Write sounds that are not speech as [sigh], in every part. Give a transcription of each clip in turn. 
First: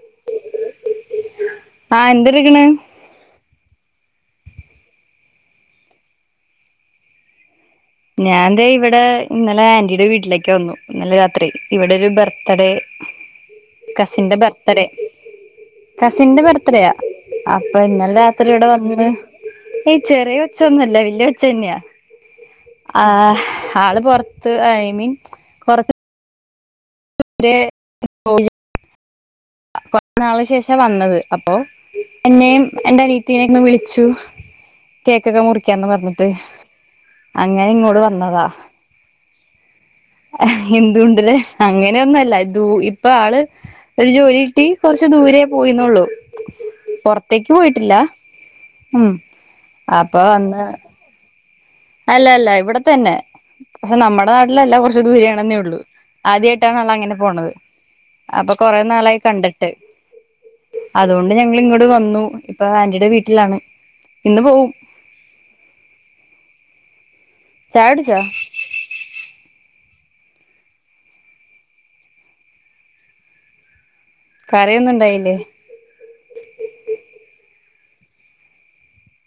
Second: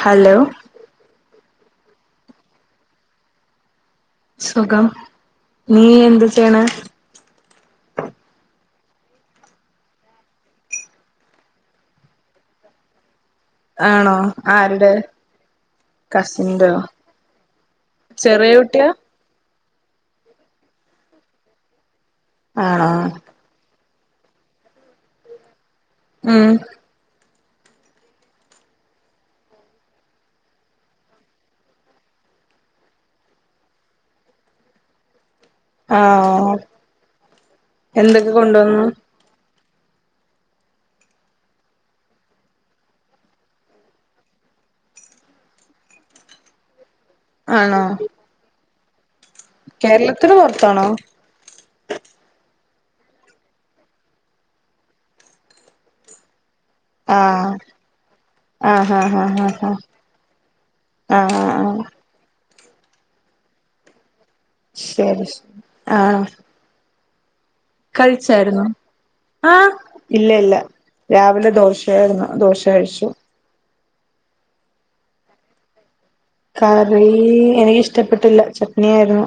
Hello ആ എന്തെട്ക്കണ്. സുഖം നീ എന്ത് ചെയ്യണേ. ഞാൻ തെ ഇവടെ ഇന്നലെ ആന്റിയുടെ വീട്ടിലേക്ക് വന്നു, ഇന്നലെ രാത്രി ഇവിടെ ഒരു ബർത്ത്ഡേ ആണോ കസിന്റെ ബർത്ത്ഡേ ആരുടെ കസിന്റെ കസിന്റോ ബർത്ത്ഡേയ അപ്പ ഇന്നലെ രാത്രി ചെറിയ ഇവടെ കുട്ടിയാ വന്ന്ന്. ഈ ചെറിയ ഒച്ച ഒന്നുംല്ല വല്യ ഒച്ച തന്നെയാ. ആണോ. ആഹ് ആള് പൊറത്ത് ഐ മീൻ കൊറ മ് [unintelligible] കൊറ നാള് ശേഷ വന്നത് അപ്പോ എന്നെയും എന്റെ അനിത്തിനെയും ക്കെ വിളിച്ചു. കേക്ക് മുറിക്കാന്ന് പറഞ്ഞിട്ട് ആഹ് അങ്ങനെ ഇങ്ങോട് എന്തൊക്കെ വന്നതാ. കൊണ്ടുവന്നു എന്തുകൊണ്ടുവരാൻ അങ്ങനെയൊന്നും അല്ല ഇത് ഇപ്പൊ ആള് ഒരു ജോലി ട്ടി കുറച്ച് ദൂരേ പോയിന്നള്ളു പുറത്തേക്ക് ആണോ പോയിട്ടില്ല ഉം അപ്പൊ കേരളത്തിന് അന്ന് പുറത്താണോ അല്ല അല്ല ഇവിടെ തന്നെ പക്ഷെ നമ്മടെ നാട്ടിലല്ല കുറച്ച് ദൂരയാണെന്നേ ഉള്ളു ആദ്യയായി- ട്ടാണ് അങ്ങനെ പോണത് ആഹ് അപ്പൊ കൊറെ ആഹ് ആഹ് നാളായി ആഹ് ആഹ് ആഹ് കണ്ടിട്ട് അതുകൊണ്ട് ആഹ് ആഹ് ഞങ്ങള് ഇങ്ങട്ട ആഹ് വന്നു ഇപ്പൊ ആന്റിയുടെ വീട്ടിലാണ് ഇന്ന് പോവും ശരി ശരി ആഹ ചായ കുടിച്ചോ കയിച്ചായിരുന്നു ആ ഇല്ല ഇല്ല രാവിലെ ദോശയരുന്നു ദോശ കഴിച്ചു കറിയോന്നും ഇണ്ടായില്ലേ കറി എനിക്ക്ഷ്ടപ്പെട്ടില്ല ചട്നി ആായിരുന്നു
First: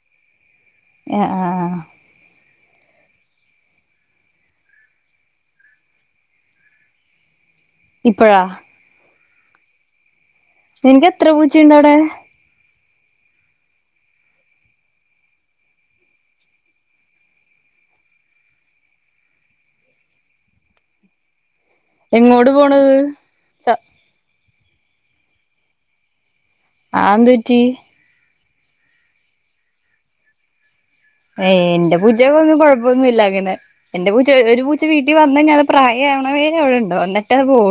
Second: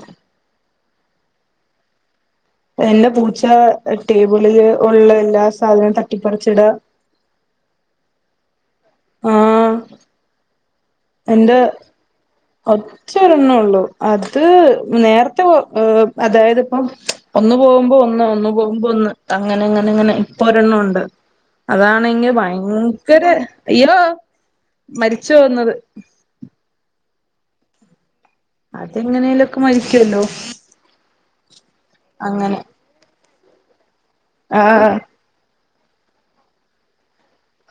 ആ ആ ആ എന്റെ പൂച്ച ടേബിളില് ഉള്ള എല്ലാ സാധനവും തട്ടിപ്പറിച്ചിട പ്പയ ആ നിനക്ക് എത്ര പൂച്ചയുണ്ട അടെ ഒച്ച ഒരെണ് ഉള്ളു അത് നേരത്തെ പോ ഏ അതായത് ഇപ്പം ഒന്ന് പോകുമ്പോ ഒന്ന് ഒന്ന് പോകുമ്പോ ഒന്ന് അങ്ങനെ അങ്ങനെ ഇങ്ങനെ ഇപ്പൊ ഒരെണ്ണംണ്ട് അതാണെങ്കി എങ്ങോട് പോണത് ഭയങ്കര അയ്യോ മരിച്ചു പോന്നത് ആ എന്തറ്റി അതെങ്ങനെേലൊക്കെ മരിക്കുവല്ലോ ഏയ് എന്റെ പൂച്ചോക്ക ഒന്നും അങ്ങനെ കൊഴപ്പമൊന്നും ഇല്ലനെ അ എന്റെ പൂച്ച ഒരു പൂച്ച ആഹ് വീട്ടിൽ വന്ന ഞൻ പ്രായ ആവണേര് അവിടെ ഉണ്ടോെ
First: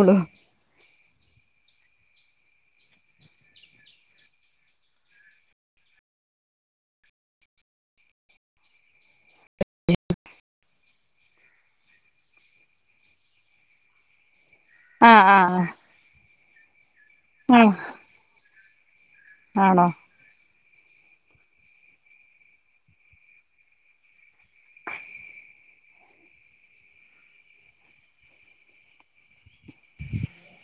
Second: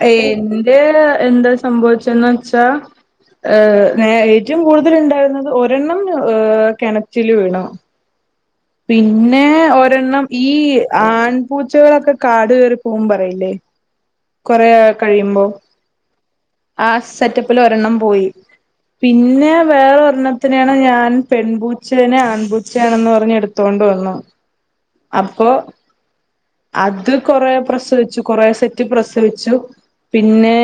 എറെ എന്താ സംഭവിച്ചന്ന് വെച്ചാ ഏ ഏറ്റവും കൂടുതൽ ഉണ്ടായിരുന്നത് ഒരെണ്ണം ഏ കിണറ്റില് വീണോ പിന്നെ ഒരെണ്ണം ഈ ആൺപൂച്ചകളൊക്കെ കാട് കയറി പോൻ പറയില്ലേ കൊറ ആഹ് കഴിയുമ്പോ ആഹ് ആ സെറ്റപ്പിൽ ആഹ് ഒരെണ്ണം പോയി പിന്നെ ആണോ വേറെ ഒരെണ്ണ നെയാണ് ഞാൻ പെൺപൂച്ചേനെ ആൺപൂച്ചയാണെന്ന് പർഞ്ഞു എടുത്തൊണ്ട് വന്നു അപ്പൊ അത് കൊറേ പ്രസവിച്ചു കൊറെ സെറ്റ് പ്രസവിച്ചു പിന്നെ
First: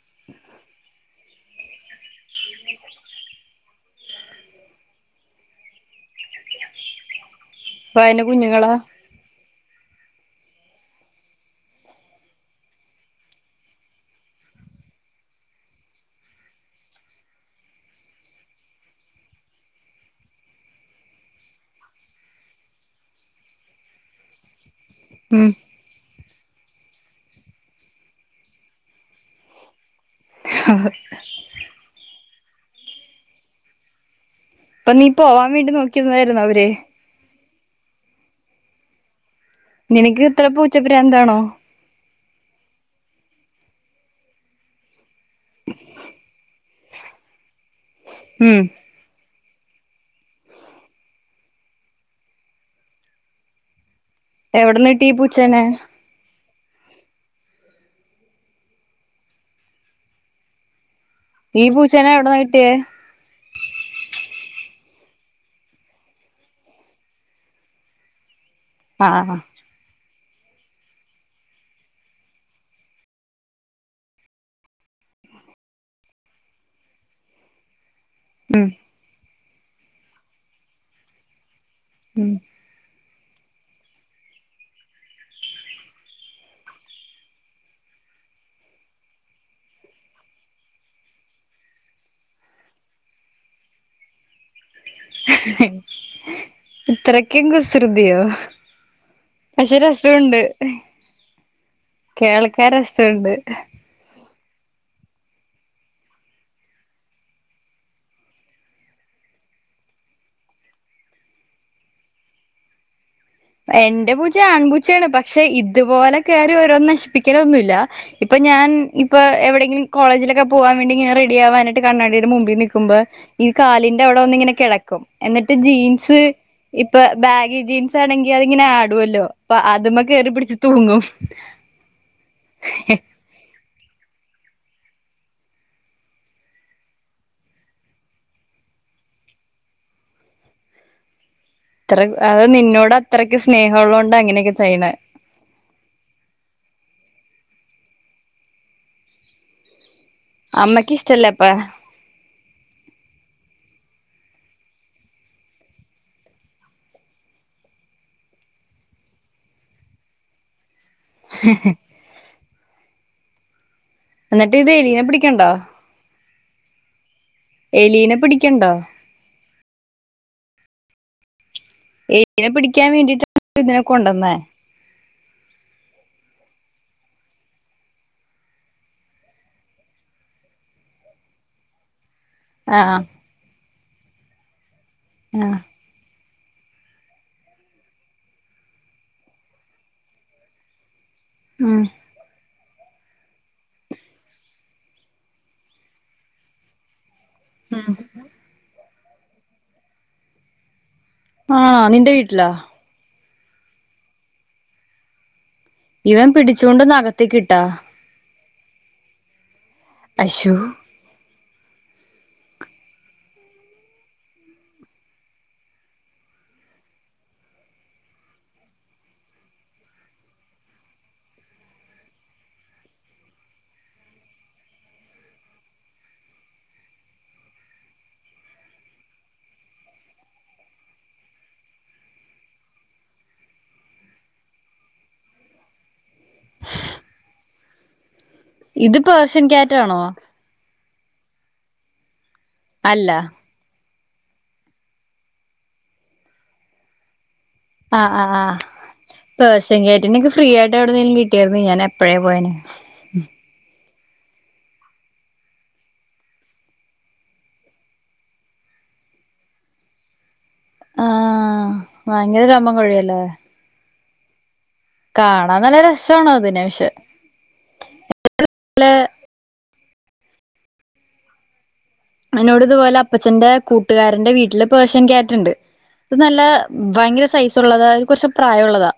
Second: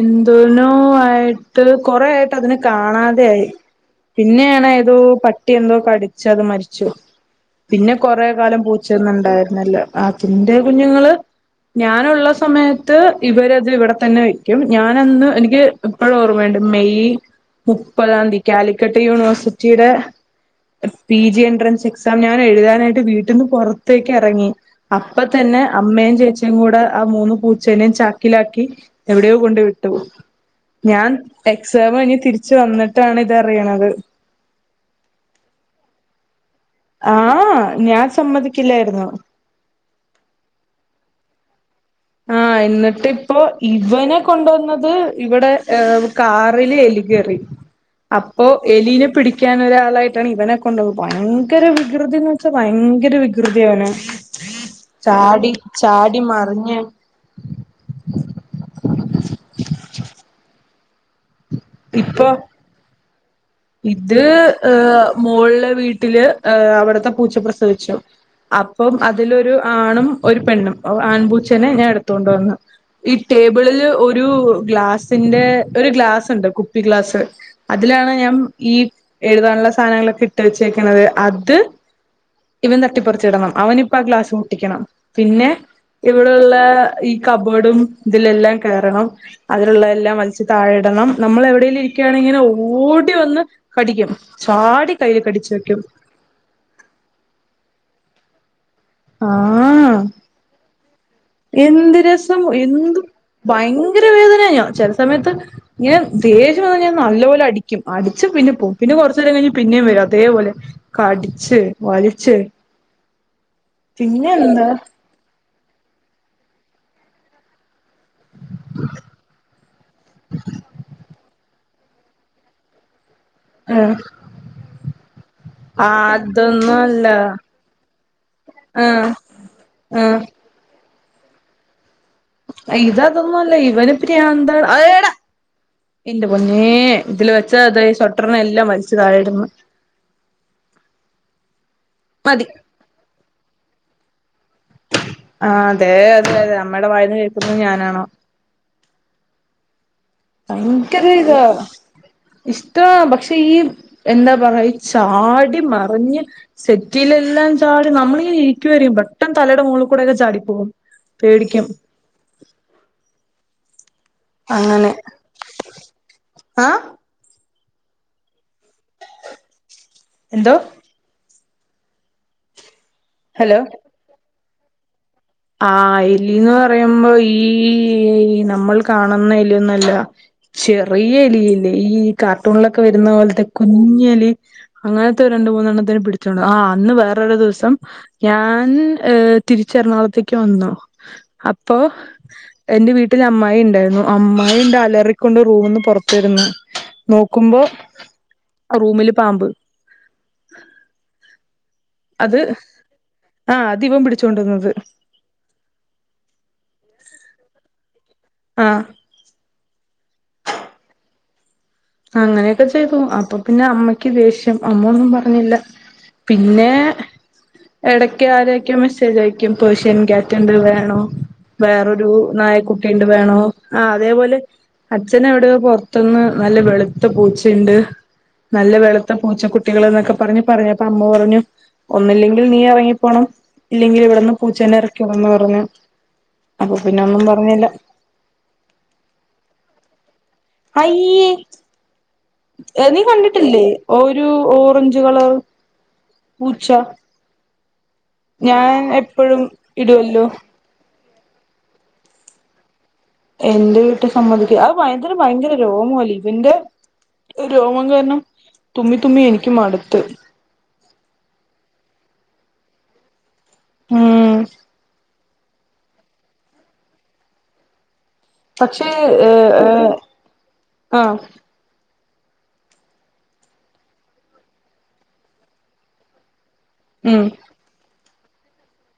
എന്തോ ആയിട്ട് കൊറെ ആയിട്ട് അതിനെ കാണാതെ ആയി പിന്നെയാണ് ഏതോ പട്ടിന്തോ കടിച്ച അത് മരിച്ചു പിന്നെ അപ്പൊ അതിന്റെ കൊറേ കാലം കുഞ്ഞുങ്ങളാ പൂച്ചിന്നുണ്ടായിരുന്നു ല്ല അതിന്റെ കുഞ്ഞുങ്ങള് ഞാനുള്ള സമയത്ത് ഇവരത് ഇവിടെ തന്നെ വയ്ക്കും ഞാനന്ന് എനിക്ക് ഇപ്പോഴ ഓർമ്മയണ്ട് മെയ് മുപ്പതാം തീയതി കാലിക്കട്ട് യൂണിവേഴ്സിറ്റിയുടെ പി ജി എൻട്രൻസ് എക്സാം ഞാൻ എഴുതാനായിട്ട് വീ ട്ടന്ന് പുറത്തേക്ക് ഇറങ്ങി അപ്പ ഉം തന്നെ അമ്മയും ചേചി അച്ചയും കൂടെ ആ മൂന്ന് പൂച്ചേനയും ചാക്കിലാക്കി എവിടെയോ കൊണ്ട് വിട്ട ഞാൻ എ എക്സാം കഴിഞ്ഞ് തിരിച്ച് വന്നിട്ടാണ് ഇതറിയണത്. അപ്പൊ നീ പോവാൻ വേണ്ടി നോക്കിരതായിരുന്നു അവ ആ ഞാൻ സമ്മതിക്കില്ലായിരുന്നു. നിനക്ക് ഇത്ര പൂച്ചഭ്രാന്താണോ? ആ എന്നിട്ട് ഇപ്പോ ഇവനെ കൊണ്ടുവന്നത് ഇവിടെ കാറില് എലി കേറി അപ്പോ ഉം എലീനെ പിടി ക്കാനൊരാളായിട്ടാണ് ഇവനെക്കൊണ്ട് ഭയങ്കര വികൃതിന്ന് വെച്ചാ ഭയങ്കര വികൃതി അവന്. എവിടന്ന് കിട്ടി ഈ ചാടി പൂച്ചേനെ ചാടി മറി [unintelligible] ഈ പൂച്ചേനെ ഇപ്പൊ എവിടന്ന കിട്ടിയേ? ഇത് ഏഹ് മോളിലെ വീട്ടില് അവിടുത്തെ പൂച്ച പ്രസവിച്ചു. അപ്പം ആഹ് അതിലൊരു ആണും, ഒരു പെണ്ണും ആൺപൂച്ചേനെ ഞാനെടുത്തൊണ്ട് വന്ന്. ഈ ടേബിളില് ഒരു ഗ്ലാസിന്റെ ഒരു ഗ്ലാസ് ഉണ്ട്, കുപ്പി ഗ്ലാസ് അ തിലാണ് ഞാൻ ഉം ഇ എഴുതാനുള്ള സാധനങ്ങളൊക്കെയിട്ട് വെച്ചേക്കണത് അത് ഉം ട്ടിപ്പറിച്ചിടണം അവനിപ്പ ആ ഗ്ലാസ് പൊട്ടിക്കണം പിന്നെ ഇവിടൊള്ള ഈ കബോർഡും ഇതിലെല്ലാം കേറണം അതിലുള്ള എല്ലാം വലിച്ച് താഴെയിടണം നമ്മളെവിടേലും ഇരിക്കുയാണെയിങ്ങനെ ഇങ്ങനെ ഓടി വന്ന് കടിക്കും ചാടി കയ്യിൽ കടിച്ചു വെക്കും ഇത്രയ്ക്കും കുസു തിയോ? ആ എന്ത് രസം കേൾക്കാൻ എന്ത് രസവുണ്ട് ഭയങ്കര വേദനയാ ചെല സമയത്ത് ഇങ്ങനെ ദേഷ്യം വന്ന് കഴിഞ്ഞാ ഞാൻ നല്ല പോലെ അടിക്കും അടിച്ച് പിന്നെ പോവും പിന്നെ കൊറച്ച് നേരം പിന്നേം വരും അതേപോലെ കടിച്ച് വലിച്ച് എന്റെ പിന്നെ പൂച്ച എന്താ ആൺപൂച്ചയാണ് പക്ഷേ ഇ തുപോലെ കേറി ഓരോന്ന് നശിപ്പിക്കലൊന്നുമില്ല. ഇപ്പ ഞാൻ ഇപ്പ എവിടെയെങ്കിലും കോളേജിലൊക്കെ പോവാൻ വേണ്ടിയിങ്ങനെ റെഡിയാവനാ കണ്ണാടിടെ മുമ്പി നിക്കുമ്പോ ഈ ആഹ് കാലിന്റെ അവിടെ വന്നിങ്ങനെ കെടക്കും എന്നിട്ട് ജീൻസ് അതൊന്നും ഇപ്പ അല്ല ബാഗി ജീൻസാണെ ഇങ്ങനെ ആഹ് ആടുവല്ലോ അപ്പ അതുമേ കേറി പിടിച്ച് തൂ ങ്ങും അയി ഇത് അതൊന്നുമല്ല ഇവന് ഭ്രാന്താണ് അ എടാ എൻ്റെ പൊന്നെ ഇതില് വെച്ച ദേ കർട്ടൻ എല്ലാം വലിച്ച് താഴെ ഇടുന്ന് അത്ര അ നിന്നോട് അത്ര സ്നേഹളോണ്ടാ ഇങ്ങനെയൊക്കെ ആ അതെ അതെ അതെ നമ്മടെ വായന്ന് ന്നത് ഞാനാണോ അമ്മയ്ക്ക് ഭയങ്കര ഇത ഇഷ്ടല്ലപ്പാ ഇഷ്ട പക്ഷെ ഈ എന്താ പറ ചാടി മറിഞ്ഞ് സെറ്റിയിലെല്ലാം ചാടി നമ്മളിനെ ഇരിക്ക വരും പെട്ടെന്ന് തലയുടെ മുകളിൽ കൂടെയൊക്കെ ചാടിപ്പോകും പേടിക്കും എന്നിട്ട് ഇത് അങ്ങനെ എലീനെ പിടിക്കണണ്ടോ ആഹ് എലീനെ പിടിക്കണണ്ടോ എന്തോ എലീനെ പിടി ക്കാൻ വേണ്ടിട്ടാണ് ഇതിനെ കൊണ്ടുവന്നേ ആ എലിന്ന് പറയുമ്പോ ഈ നമ്മൾ കാണുന്ന എലിയൊന്നല്ല ചെറിയ എലി ഇല്ലേ ഈ കാർട്ടൂണിലൊക്കെ ആഹ് വരുന്ന പോലത്ത കു കുഞ്ഞെലി അങ്ങനത്തെ ഒരു രണ്ട് ആഹ് മൂന്നെണ്ണത്തിന് പിടിച്ചു പിടിച്ച് ആ അന്ന് വേറൊരു ദിവസം ഞാൻ ആഹ് തിരിച്ച എറണാകുളത്തേക്ക് ക്ക് വന്നു അപ്പൊ ഉം എൻ്റെ വീട്ടില് അമ്മായി ഉണ്ടായിരുന്നു അമ്മായി ഉണ്ട് അലറിക്കൊണ്ട് റൂമിന്ന് പുറത്ത് വരുന്നു നോക്കുമ്പോ ഉം റൂമില് പാമ്പ് ആഹ് നിന്റെ വീട്ടിലാ ആഹ് അതിവൻ പിടിച്ചോണ്ട് വന്നത് ഇവൻ പിടിച്ചുകൊണ്ട് അകത്തേകിട്ട് കിട്ട ആ അശോ അങ്ങനെയൊക്കെ ചെയ്തു അപ്പൊ പിന്നെ അമ്മയ്ക്ക് ദേഷ്യം അമ്മൊന്നും പറഞ്ഞില്ല പിന്നെ ഇടക്ക് ആരെയൊക്കെ മെസ്സേജ് ആയക്കും പേഷ്യൻ കാറ്റ് ഉണ്ട് വേണോ വേറൊരു നായക്കുട്ടിണ്ട് വേണോ ആ അതേപോലെ അച്ഛന് എവിടെയോ പുറത്തുന്ന് നല്ല വെളുത്ത പൂച്ചണ്ട് നല്ല വെളുത്ത പൂച്ച കുട്ടികൾ ന്നൊക്കെ പറഞ്ഞു പറഞ്ഞു അപ്പൊ അമ്മ പറഞ്ഞു ഒന്നില്ലെങ്കിൽ നീ എറങ്ങിപ്പോണം ഇല്ലെങ്കിൽ ഇവിടെന്ന് പൂച്ച ന്നെ എറക്കി വിടണം ന്ന് പറഞ്ഞു അപ്പൊ പിന്നെ ഒന്നും പറഞ്ഞില്ല ഇത് പേർഷ്യൻ ക്യാറ്റാണോ അയ്യേ എ നീ അല്ല കണ്ടിട്ടില്ലേ ഒരു ഓറഞ്ച് കളർ പൂച്ച ആആ് ആ ഞാൻ എപ്പോഴും പേർഷ്യൻ ക്യാറ്റിനെ ഇടുവല്ലോ ഒക്കെ ഫ്രീ ആയിട്ട് എവിടെന്നെങ്കിലും കി ട്ടേർന്നങ്കി ഞാൻ എപ്പഴേ പോയേനെ എന്ത് റ്റ സമ്മതി അ ഭയങ്കര ഭയങ്കര രോമല്ല ഇവന്റെ രോമം കാരണം തുമ്മി തുമ്മി എനിക്ക് മട്ത്ത് ആ ഭയങ്കര രോമം കൊഴിണ്ടോ ഉം കാണാ നല്ല രസാണ് അതിനെ പഷെ പക്ഷേ ഏ ഏ ആ അന്നോട് ഇതുപോലെ അപ്പച്ചന്റെ കൂട്ടുകാരന്റെ വീട്ടില് പേർഷ്യൻ ക്യാറ്റ്ണ്ട് അത് നല്ല ഉം ഭയങ്കര സൈസ് ഉള്ളതാ അത് കുറച്ച് പ്രായം ഒള്ളതാ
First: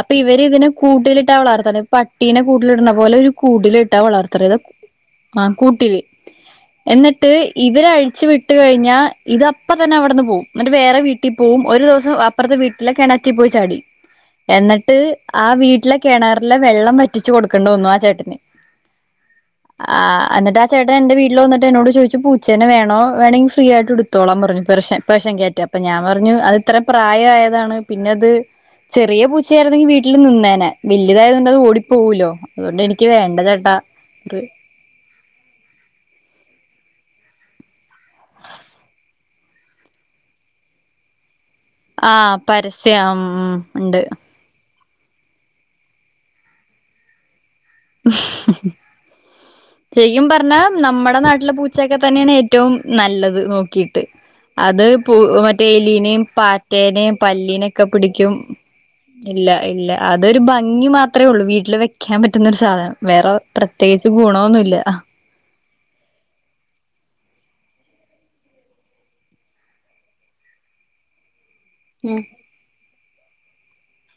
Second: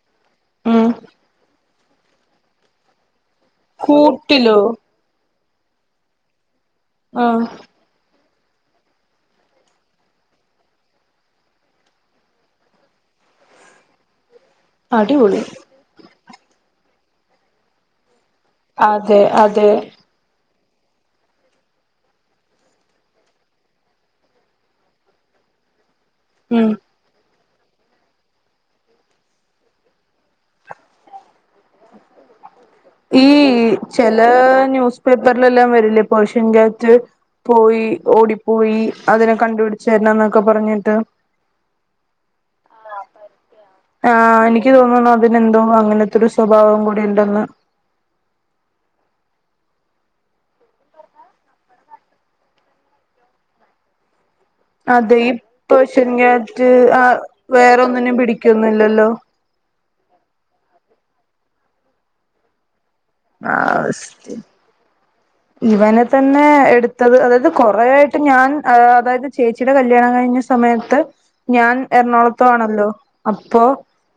അപ്പൊ ഇവര് ഇതിനെ ഉം കൂട്ടിലിട്ടാ വളർത്തണ് പട്ടീനെ കൂട്ടിലിട്ണ പോലെ ഒരു കൂടിലിട്ടാ വളർത്തണത് കൂട്ടിലോ ആ കൂട്ടില് ട്ട് ആഹ് ഇവരഴിച്ചു വി ട്ട് കഴിഞ്ഞാ ഇത് അപ്പം തന്നെ അവിടുന്ന് പോവും എന്നിട്ട് വേറെ വീട്ടിൽ പോവും ഒരു ദിവസം അപ്പുറത്തെ വീട്ടിലെ കെണറ്റി പോയി ചാടി എന്നിട്ട് അടിപൊളി ആ വീട്ടിലെക്കെണർ ല്ല വെള്ളം വറ്റിച്ച് കൊടുക്കേണ്ടു വന്നു ആ ചേട്ടന് അതെ അതെ ആ എന്നിട്ട് ആ ചേട്ടൻ എന്റെ വീട്ടിൽ വന്നിട്ട് എന്നോട് ചോയിച്ചു പൂച്ചേനെ വേണോ വേണെങ്കി ഫ്രീ ആയിട്ട്ടുത്തോളാം പറഞ്ഞു പെറു ഷൻ പേർഷ്യൻ ക്യാറ്റ് അപ്പ ഞാൻ പറഞ്ഞു അത് ഉം ഇത്ര പ്രായ യ പിന്നെത് ചെറിയ പൂച്ച ആരുന്നെങ്കി വീട്ടില് നിന്നേനെ വല്യത ഈ ചേട്ടാ ചെല ന്യൂസ് പേപ്പറിലെല്ലാം വരില്ലേ പേർഷൻ ക്യാറ്റ്- പോയി ഓടിപ്പോയി അതിനെ കണ്ടുപിടിച്ചരണം ന്നൊക്കെ പറഞ്ഞിട്ട് ആ പരസ്യം ഉണ്ട് ആ എനി നിക്ക് തോന്നുന്നു അതിനെന്തോ അങ്ങനത്തെ ഒരു സ്വഭാവം കൂടി ഉണ്ടെന്ന് ശെരിക്കും പറഞ്ഞാ നമ്മുടെ നാട്ടിലെ പൂച്ചൊക്കെ തന്നെയാണ് ഏറ്റവും നല്ലത് നോക്കിട്ട് അത് പൂ അതെ ഈ മറ്റേ പേർഷ്യൻ എലീനേയും ക്യാറ്റ് പാറ്റേനെയും ആഹ് പല്ലീനെക്കെ വേറൊന്നിനും പിടിക്കും പിടിക്കൊന്നുല്ലല്ലോ ഇല്ല ഇല്ല അതൊരു ഭംഗി മാത്രേ ഒള്ളൂ വീട്ടിൽ വെക്കാൻ പ ഇന്നൊരു സാധനം വേറെ ആഹ് പ്രത്യേകിച്ച് സത്യം ഗുണൊഒന്നുല്ല ഇവനെ തന്നെ എട്ത്തത് അതായത് കൊറേ ആയിട്ട് ഞാൻ അതായത് ചേച്ചിടെ കല്യാണം കഴിഞ്ഞ സമയത്ത് ഞാൻ ഉം എറണാകുളത്തു ആണല്ലോ അപ്പോ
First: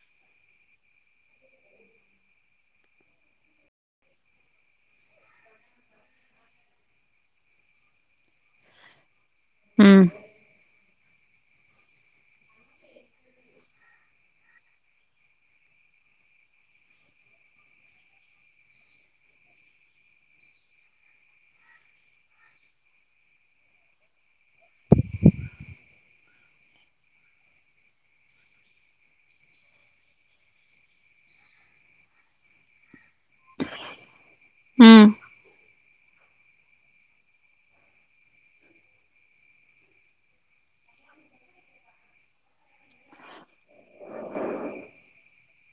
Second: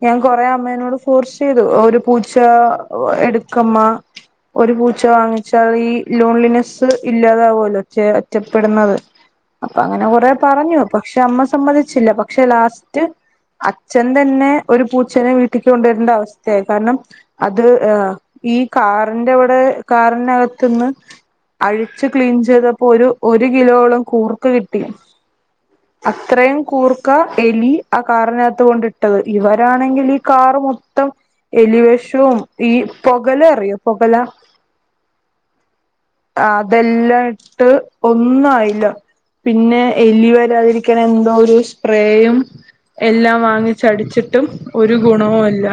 ഞാൻ കൊറേ അമ്മേനോട് ഫോർസെയ്തു ഒരു പൂച്ച എടുക്കമ്മ ഒരു പൂച്ച വാങ്ങിച്ചാൽ ഈ ലോൺലിനെസ്സ് ഇല്ലാതാവാെല്ലോ ഒറ്റ ഒറ്റപ്പെടുന്നത് അപ്പൊ അങ്ങനെ കൊറേ പറഞ്ഞു പക്ഷെ അമ്മ സമ്മതിച്ചില്ല പക്ഷെ ലാസ്റ്റ് അച്ഛൻ തന്നെ ഒരു പൂച്ചെനെ വീട്ടിക്ക് കൊണ്ട് വരെണ്ടെ അവസ്ഥയി കാരണം അത് എ ഈ കാറിൻന്റെവടെ കാറിനകത്ത്ന്ന് അഴിച്ചു ക്ലീൻ ചെയ്തപ്പോ ഒരു ഒരു കിലോളം കൂർക്ക കിട്ടി അത്രയും കൂർക്ക എലി ആ കാറിനകത്ത് കൊണ്ട്ട്ടത് ഇവരാണെങ്കിൽ ഈ കാർ മൊത്തം എലിവെഷവും ഈ പൊകല അറിയോ പൊകല ഉം അതെല്ലാം ഇട്ട് ഒന്നു ആയില്ല പിന്നെ എലി വരാതിരിക്ക്ണ എന്തോ ഒര് സ്പ്രേയും എല്ലാം വാങ്ങിച്ചടിച്ചിട്ടും ഒരു ഗുണവുല്ല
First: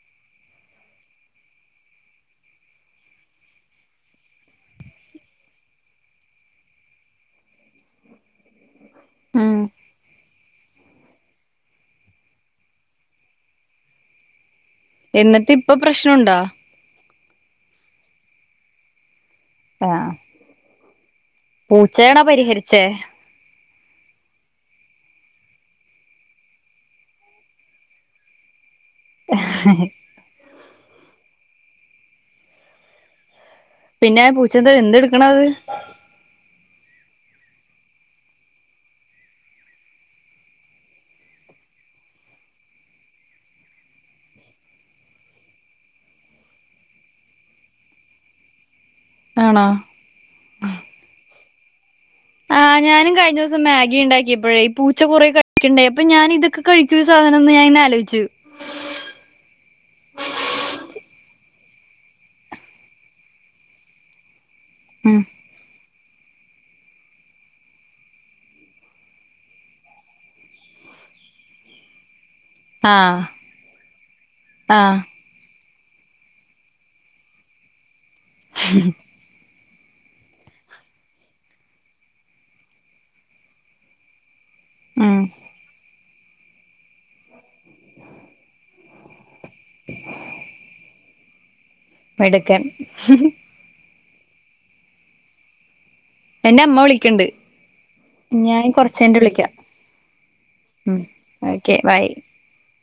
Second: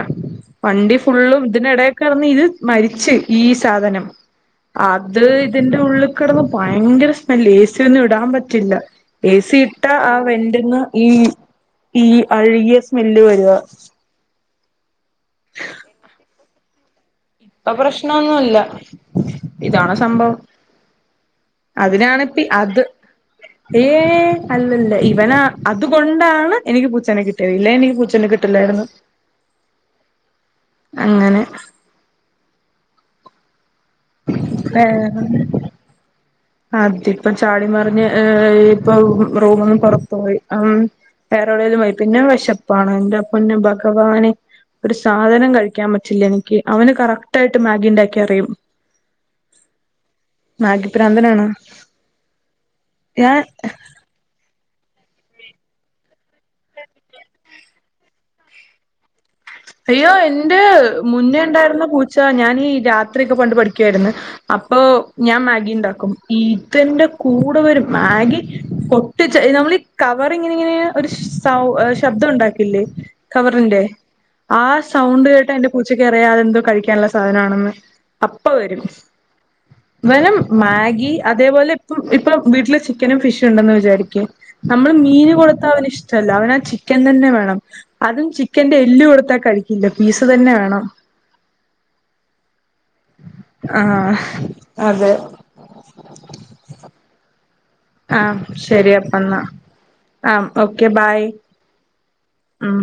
വണ്ടി ഫുള്ളും ഇതിനെടേ കെടന്ന് ഇത് മരിച്ച് ഈ സാധനം അ അത് ഇതിന്റെ ഉള്ളി കെടന്ന് ഭയങ്കര സ്മെല്ല് ഏസി ഒ ടാൻ പറ്റില്ല ഏസി ഉം ഇട്ട ആ വെ ന്ന് ഈ ഈ അഴ്കിയ സ്മെല്ല് വരുവാ എന്നിട്ട് ഇപ്പൊ പ്രശ്നുണ്ടാ ഇപ്പൊ പ്രശ്നൊന്നുല്ല ഇതാണ് ആഹ് സംഭവം പൂച്ചയാണോ അതിനാണിപ്പ അത് പരിഹരിച്ചേ ഏ അല്ലല്ല ഇ ന അതുകൊണ്ടാണ് എനിക്ക് പൂച്ചേനെ കിട്ടിയത് ഇല്ലേ എനിക്ക് പൂച്ചേനെ കിട്ടില്ലായിരുന്നു ഹ് ഹ ഹി അങ്ങനെ പിന്നെ പൂച്ചന്തെ ന്ത്ട്ക്ക്ണ അത് അതിപ്പം ചാടി മറിഞ്ഞ് ഏ ഇപ്പൊ റൂമ്ന്ന് പാെറത്ത് പോയി അ വേറെവിടേലും പോയി പിന്നെ വെശപ്പാണ് എന്റെ പൊന്ന് ഭഗവാനെ ഒര് സാധനം കഴിക്കാൻ പറ്റില്ല എനിക്ക് അവന് കറക്റ്റ് ആയിട്ട് മാഗിണ്ടാക്ക്യ അറിയും ആണോ ആണാ ആ ഞാനും കഴിഞ്ഞ ദിവസം മാഗിണ്ടാക്കിയപ്പോഴേ പൂ ച്ച കുറേ കഴിക്കണ്ടായി അപ്പൊ ഞാൻ ഇതൊക്കെ കഴിക്കാേ ഈ സാധനംന്ന് ഞാൻ ഇങ്ങനെ ആലോചിച്ചു അയ്യോ എന്റെ മുന്നേ ഉണ്ടായിരുന്ന പൂച്ച ഞാനീ രാത്രിയൊക്കെ പണ്ട് പഠിക്കുവായിര്ന്ന് അപ്പോ ഉം ഞാൻ മാഗീണ്ടാക്കും ഇതെന്റെ കൂടെ വരും മാഗി പൊട്ടിച്ച നമ്മളീ കവറിങ്ങിനിങ്ങനെ ഒരു സൗ ശബ്ദം ഉണ്ടാ ക്കില്ലേ ആഹ് കവറിന്റെ ആ ആഹ് സൗണ്ട് കേ ട്ടാ എന്റെ പൂച്ചക്കറിയ അതെന്തോ കഴിക്കാന്ള്ള സാധനാണെന്ന് അപ്പ വരും വെനം മാഗി അതേപോലെ ഇപ്പം ഇപ്പ വീട്ടില് ചിക്കനും ഫിഷുംണ്ടെന്ന് വിചാരിക്കേ നമ്മള് ഉം മീന് കൊടുത്ത അവന്ന് ഇഷ് അവന ആ ചിക്കൻ തന്നെ വേണം അതും ചിക്കന്റെറെ എല്ല് കൊടുത്ത കഴിക്കില്ല പീസ തന്നെ വേണം മെടുക്കൻ ആഹ അതെ എന്റെ അമ്മ വിളിക്കണ്ട് ഞാൻ ആശരിയപ്പ കൊറച്ചഴിഞ്ഞിട്ട് എന്നാ വിളിക്കാം ആ ഓക്കെ ഉം ബായ ഓക്കെ ബൈ ആം